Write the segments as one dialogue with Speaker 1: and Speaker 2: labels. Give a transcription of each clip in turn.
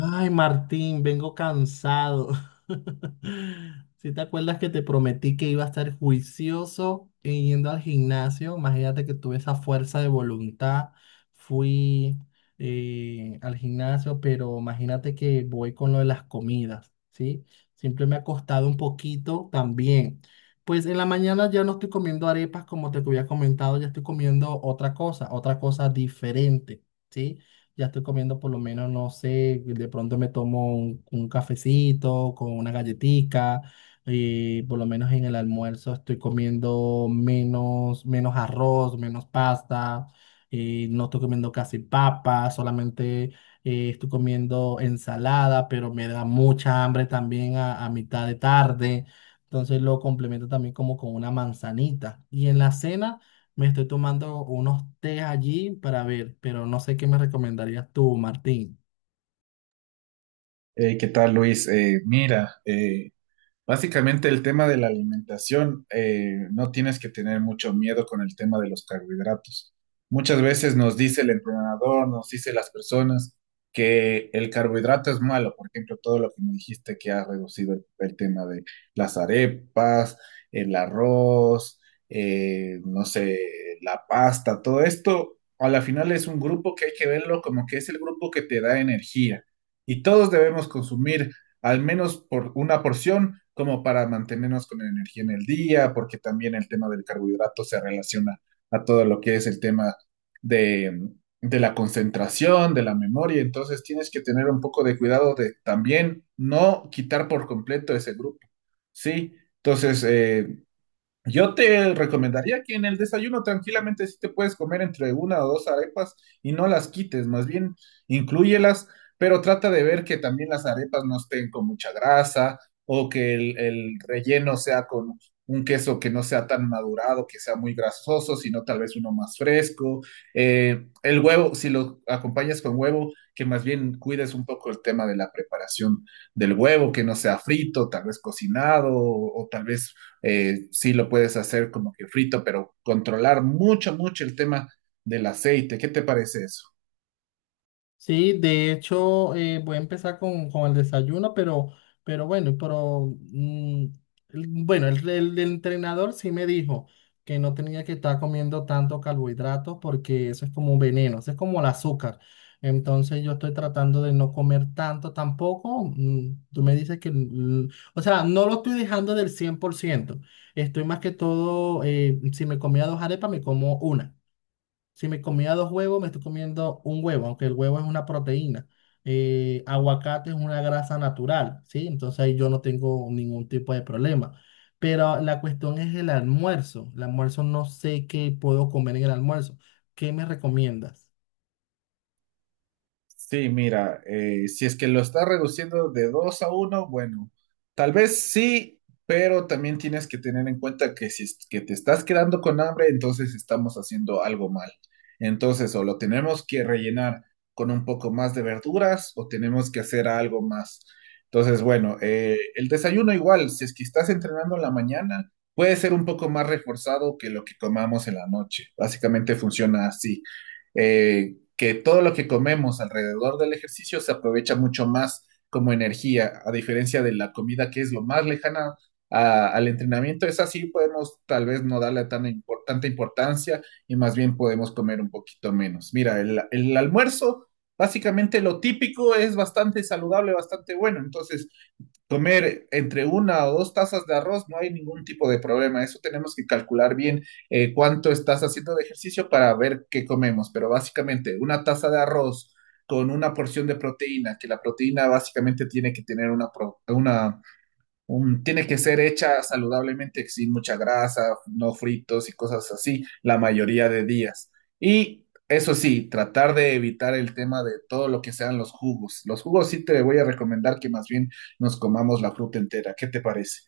Speaker 1: Ay, Martín, vengo cansado. Si te acuerdas que te prometí que iba a estar juicioso e yendo al gimnasio, imagínate que tuve esa fuerza de voluntad, fui al gimnasio, pero imagínate que voy con lo de las comidas, ¿sí? Siempre me ha costado un poquito también. Pues en la mañana ya no estoy comiendo arepas como te había comentado, ya estoy comiendo otra cosa diferente. ¿Sí? Ya estoy comiendo por lo menos, no sé, de pronto me tomo un cafecito con una galletica, y por lo menos en el almuerzo estoy comiendo menos, menos arroz, menos pasta, no estoy comiendo casi papa, solamente estoy comiendo ensalada, pero me da mucha hambre también a mitad de tarde. Entonces lo complemento también como con una manzanita. Y en la cena, me estoy tomando unos té allí para ver, pero no sé qué me recomendarías tú, Martín.
Speaker 2: ¿Qué tal, Luis? Mira, básicamente el tema de la alimentación, no tienes que tener mucho miedo con el tema de los carbohidratos. Muchas veces nos dice el entrenador, nos dice las personas que el carbohidrato es malo. Por ejemplo, todo lo que me dijiste que ha reducido el tema de las arepas, el arroz, no sé, la pasta, todo esto, a la final es un grupo que hay que verlo como que es el grupo que te da energía. Y todos debemos consumir al menos por una porción, como para mantenernos con energía en el día, porque también el tema del carbohidrato se relaciona a todo lo que es el tema de, de la concentración, de la memoria. Entonces tienes que tener un poco de cuidado de también no quitar por completo ese grupo, ¿sí? Entonces, yo te recomendaría que en el desayuno tranquilamente sí te puedes comer entre una o dos arepas y no las quites, más bien inclúyelas, pero trata de ver que también las arepas no estén con mucha grasa o que el relleno sea con un queso que no sea tan madurado, que sea muy grasoso, sino tal vez uno más fresco. El huevo, si lo acompañas con huevo, que más bien cuides un poco el tema de la preparación del huevo, que no sea frito, tal vez cocinado, o tal vez sí lo puedes hacer como que frito, pero controlar mucho, mucho el tema del aceite. ¿Qué te parece eso?
Speaker 1: Sí, de hecho, voy a empezar con el desayuno, pero bueno, bueno, el entrenador sí me dijo que no tenía que estar comiendo tanto carbohidratos porque eso es como un veneno, eso es como el azúcar. Entonces yo estoy tratando de no comer tanto tampoco. Tú me dices que, o sea, no lo estoy dejando del 100%. Estoy más que todo, si me comía dos arepas, me como una. Si me comía dos huevos, me estoy comiendo un huevo, aunque el huevo es una proteína. Aguacate es una grasa natural, ¿sí? Entonces ahí yo no tengo ningún tipo de problema. Pero la cuestión es el almuerzo. El almuerzo no sé qué puedo comer en el almuerzo. ¿Qué me recomiendas?
Speaker 2: Sí, mira, si es que lo estás reduciendo de 2 a uno, bueno, tal vez sí, pero también tienes que tener en cuenta que si es que te estás quedando con hambre, entonces estamos haciendo algo mal. Entonces, o lo tenemos que rellenar con un poco más de verduras o tenemos que hacer algo más. Entonces, bueno, el desayuno igual, si es que estás entrenando en la mañana, puede ser un poco más reforzado que lo que comamos en la noche. Básicamente funciona así. Eh, que todo lo que comemos alrededor del ejercicio se aprovecha mucho más como energía, a diferencia de la comida que es lo más lejana al entrenamiento. Es así, podemos tal vez no darle tan tanta importancia y más bien podemos comer un poquito menos. Mira, el almuerzo, básicamente lo típico es bastante saludable, bastante bueno. Entonces, comer entre una o dos tazas de arroz, no hay ningún tipo de problema. Eso tenemos que calcular bien, cuánto estás haciendo de ejercicio para ver qué comemos. Pero básicamente una taza de arroz con una porción de proteína, que la proteína básicamente tiene que tener una, tiene que ser hecha saludablemente, sin mucha grasa, no fritos y cosas así, la mayoría de días. Y eso sí, tratar de evitar el tema de todo lo que sean los jugos. Los jugos sí te voy a recomendar que más bien nos comamos la fruta entera. ¿Qué te parece?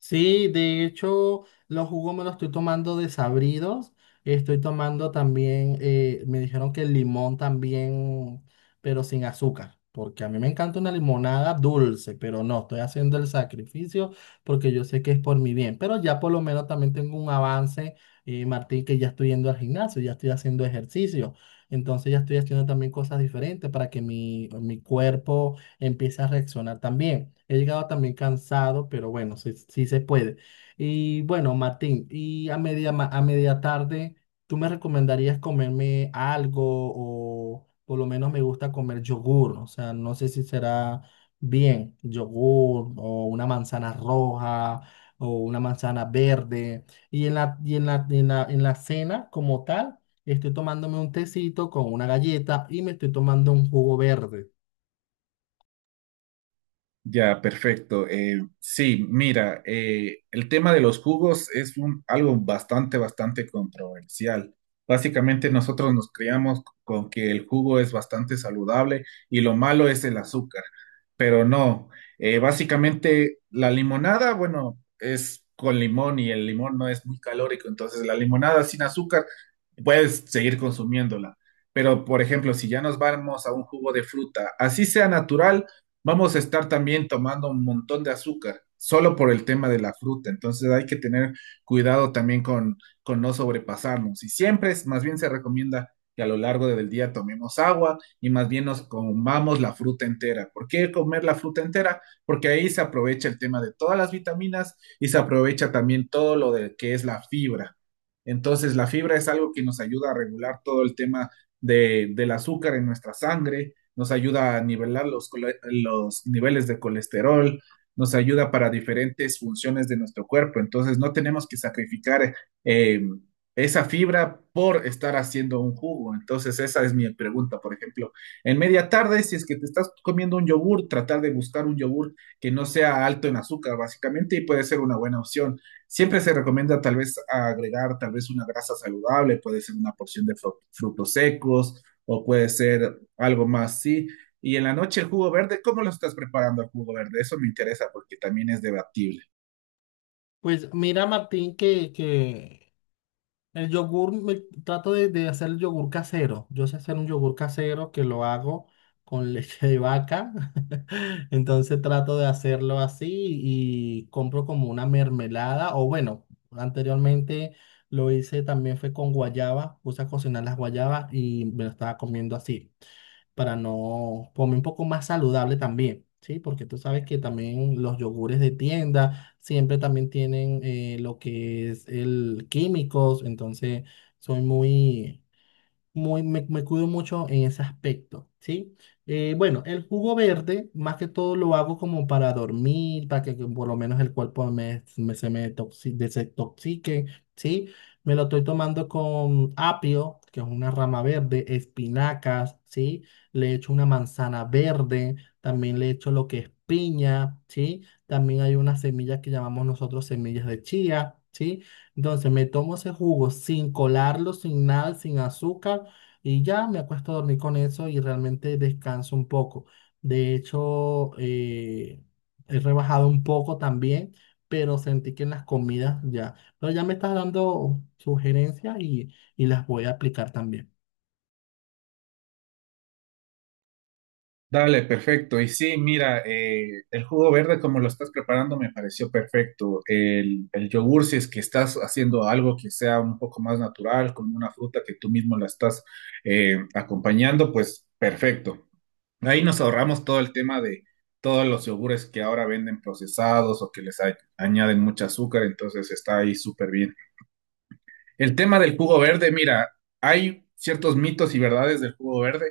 Speaker 1: Sí, de hecho, los jugos me los estoy tomando desabridos. Estoy tomando también, me dijeron que el limón también, pero sin azúcar, porque a mí me encanta una limonada dulce, pero no, estoy haciendo el sacrificio porque yo sé que es por mi bien. Pero ya por lo menos también tengo un avance, Martín, que ya estoy yendo al gimnasio, ya estoy haciendo ejercicio. Entonces ya estoy haciendo también cosas diferentes para que mi cuerpo empieza a reaccionar también. He llegado también cansado, pero bueno, sí, sí se puede. Y bueno, Martín, a media tarde, ¿tú me recomendarías comerme algo o por lo menos me gusta comer yogur? O sea, no sé si será bien, yogur o una manzana roja o una manzana verde. Y en la cena como tal, estoy tomándome un tecito con una galleta y me estoy tomando un jugo verde.
Speaker 2: Ya, perfecto. Sí, mira, el tema de los jugos es un, algo bastante, bastante controversial. Básicamente nosotros nos criamos con que el jugo es bastante saludable y lo malo es el azúcar, pero no. Básicamente la limonada, bueno, es con limón y el limón no es muy calórico, entonces la limonada sin azúcar puedes seguir consumiéndola. Pero, por ejemplo, si ya nos vamos a un jugo de fruta, así sea natural, vamos a estar también tomando un montón de azúcar, solo por el tema de la fruta. Entonces hay que tener cuidado también con no sobrepasarnos. Y siempre, más bien se recomienda que a lo largo del día tomemos agua y más bien nos comamos la fruta entera. ¿Por qué comer la fruta entera? Porque ahí se aprovecha el tema de todas las vitaminas y se aprovecha también todo lo de que es la fibra. Entonces, la fibra es algo que nos ayuda a regular todo el tema de, del azúcar en nuestra sangre, nos ayuda a nivelar los, los niveles de colesterol, nos ayuda para diferentes funciones de nuestro cuerpo. Entonces, no tenemos que sacrificar eh, esa fibra por estar haciendo un jugo. Entonces, esa es mi pregunta, por ejemplo. En media tarde, si es que te estás comiendo un yogur, tratar de buscar un yogur que no sea alto en azúcar, básicamente, y puede ser una buena opción. Siempre se recomienda tal vez agregar tal vez una grasa saludable, puede ser una porción de frutos secos o puede ser algo más, sí. Y en la noche el jugo verde, ¿cómo lo estás preparando el jugo verde? Eso me interesa porque también es debatible.
Speaker 1: Pues mira, Martín, que el yogur, trato de hacer el yogur casero. Yo sé hacer un yogur casero que lo hago con leche de vaca. Entonces trato de hacerlo así y compro como una mermelada. O bueno, anteriormente lo hice también fue con guayaba. Puse a cocinar las guayabas y me lo estaba comiendo así para no comer un poco más saludable también, ¿sí? Porque tú sabes que también los yogures de tienda siempre también tienen lo que es el químicos, entonces soy muy, me cuido mucho en ese aspecto, ¿sí? Bueno, el jugo verde, más que todo lo hago como para dormir, para que por lo menos el cuerpo se me desintoxique, ¿sí? Me lo estoy tomando con apio, que es una rama verde, espinacas, ¿sí? Le echo una manzana verde, también le echo lo que es piña, ¿sí? También hay unas semillas que llamamos nosotros semillas de chía, ¿sí? Entonces me tomo ese jugo sin colarlo, sin nada, sin azúcar y ya me acuesto a dormir con eso y realmente descanso un poco. De hecho, he rebajado un poco también, pero sentí que en las comidas ya. Pero ya me estás dando sugerencias y las voy a aplicar también.
Speaker 2: Dale, perfecto. Y sí, mira, el jugo verde como lo estás preparando me pareció perfecto. El yogur, si es que estás haciendo algo que sea un poco más natural, con una fruta que tú mismo la estás acompañando, pues perfecto. Ahí nos ahorramos todo el tema de todos los yogures que ahora venden procesados o que les añaden mucho azúcar, entonces está ahí súper bien. El tema del jugo verde, mira, hay ciertos mitos y verdades del jugo verde,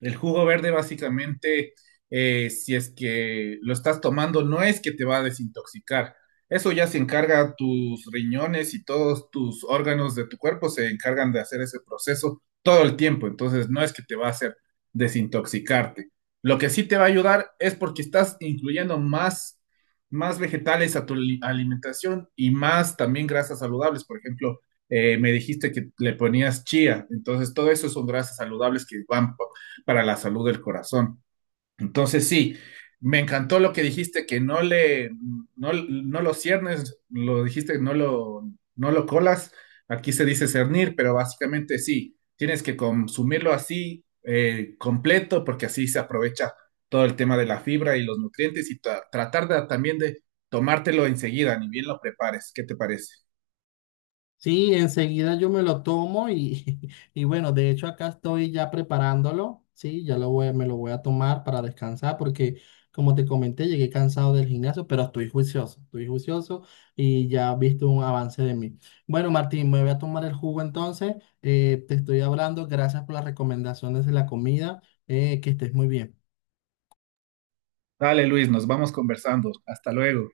Speaker 2: el jugo verde básicamente, si es que lo estás tomando, no es que te va a desintoxicar. Eso ya se encarga tus riñones y todos tus órganos de tu cuerpo se encargan de hacer ese proceso todo el tiempo. Entonces no es que te va a hacer desintoxicarte. Lo que sí te va a ayudar es porque estás incluyendo más, más vegetales a tu alimentación y más también grasas saludables. Por ejemplo, me dijiste que le ponías chía, entonces todo eso son grasas saludables que van para la salud del corazón. Entonces, sí, me encantó lo que dijiste, que no le, no, no lo ciernes, lo dijiste, no lo, no lo colas. Aquí se dice cernir, pero básicamente sí, tienes que consumirlo así, completo, porque así se aprovecha todo el tema de la fibra y los nutrientes y tratar de, también de tomártelo enseguida, ni bien lo prepares. ¿Qué te parece?
Speaker 1: Sí, enseguida yo me lo tomo y, y bueno, de hecho acá estoy ya preparándolo, sí, ya lo voy, me lo voy a tomar para descansar porque como te comenté llegué cansado del gimnasio, pero estoy juicioso y ya has visto un avance de mí. Bueno, Martín, me voy a tomar el jugo entonces, te estoy hablando, gracias por las recomendaciones de la comida, que estés muy bien.
Speaker 2: Dale, Luis, nos vamos conversando. Hasta luego.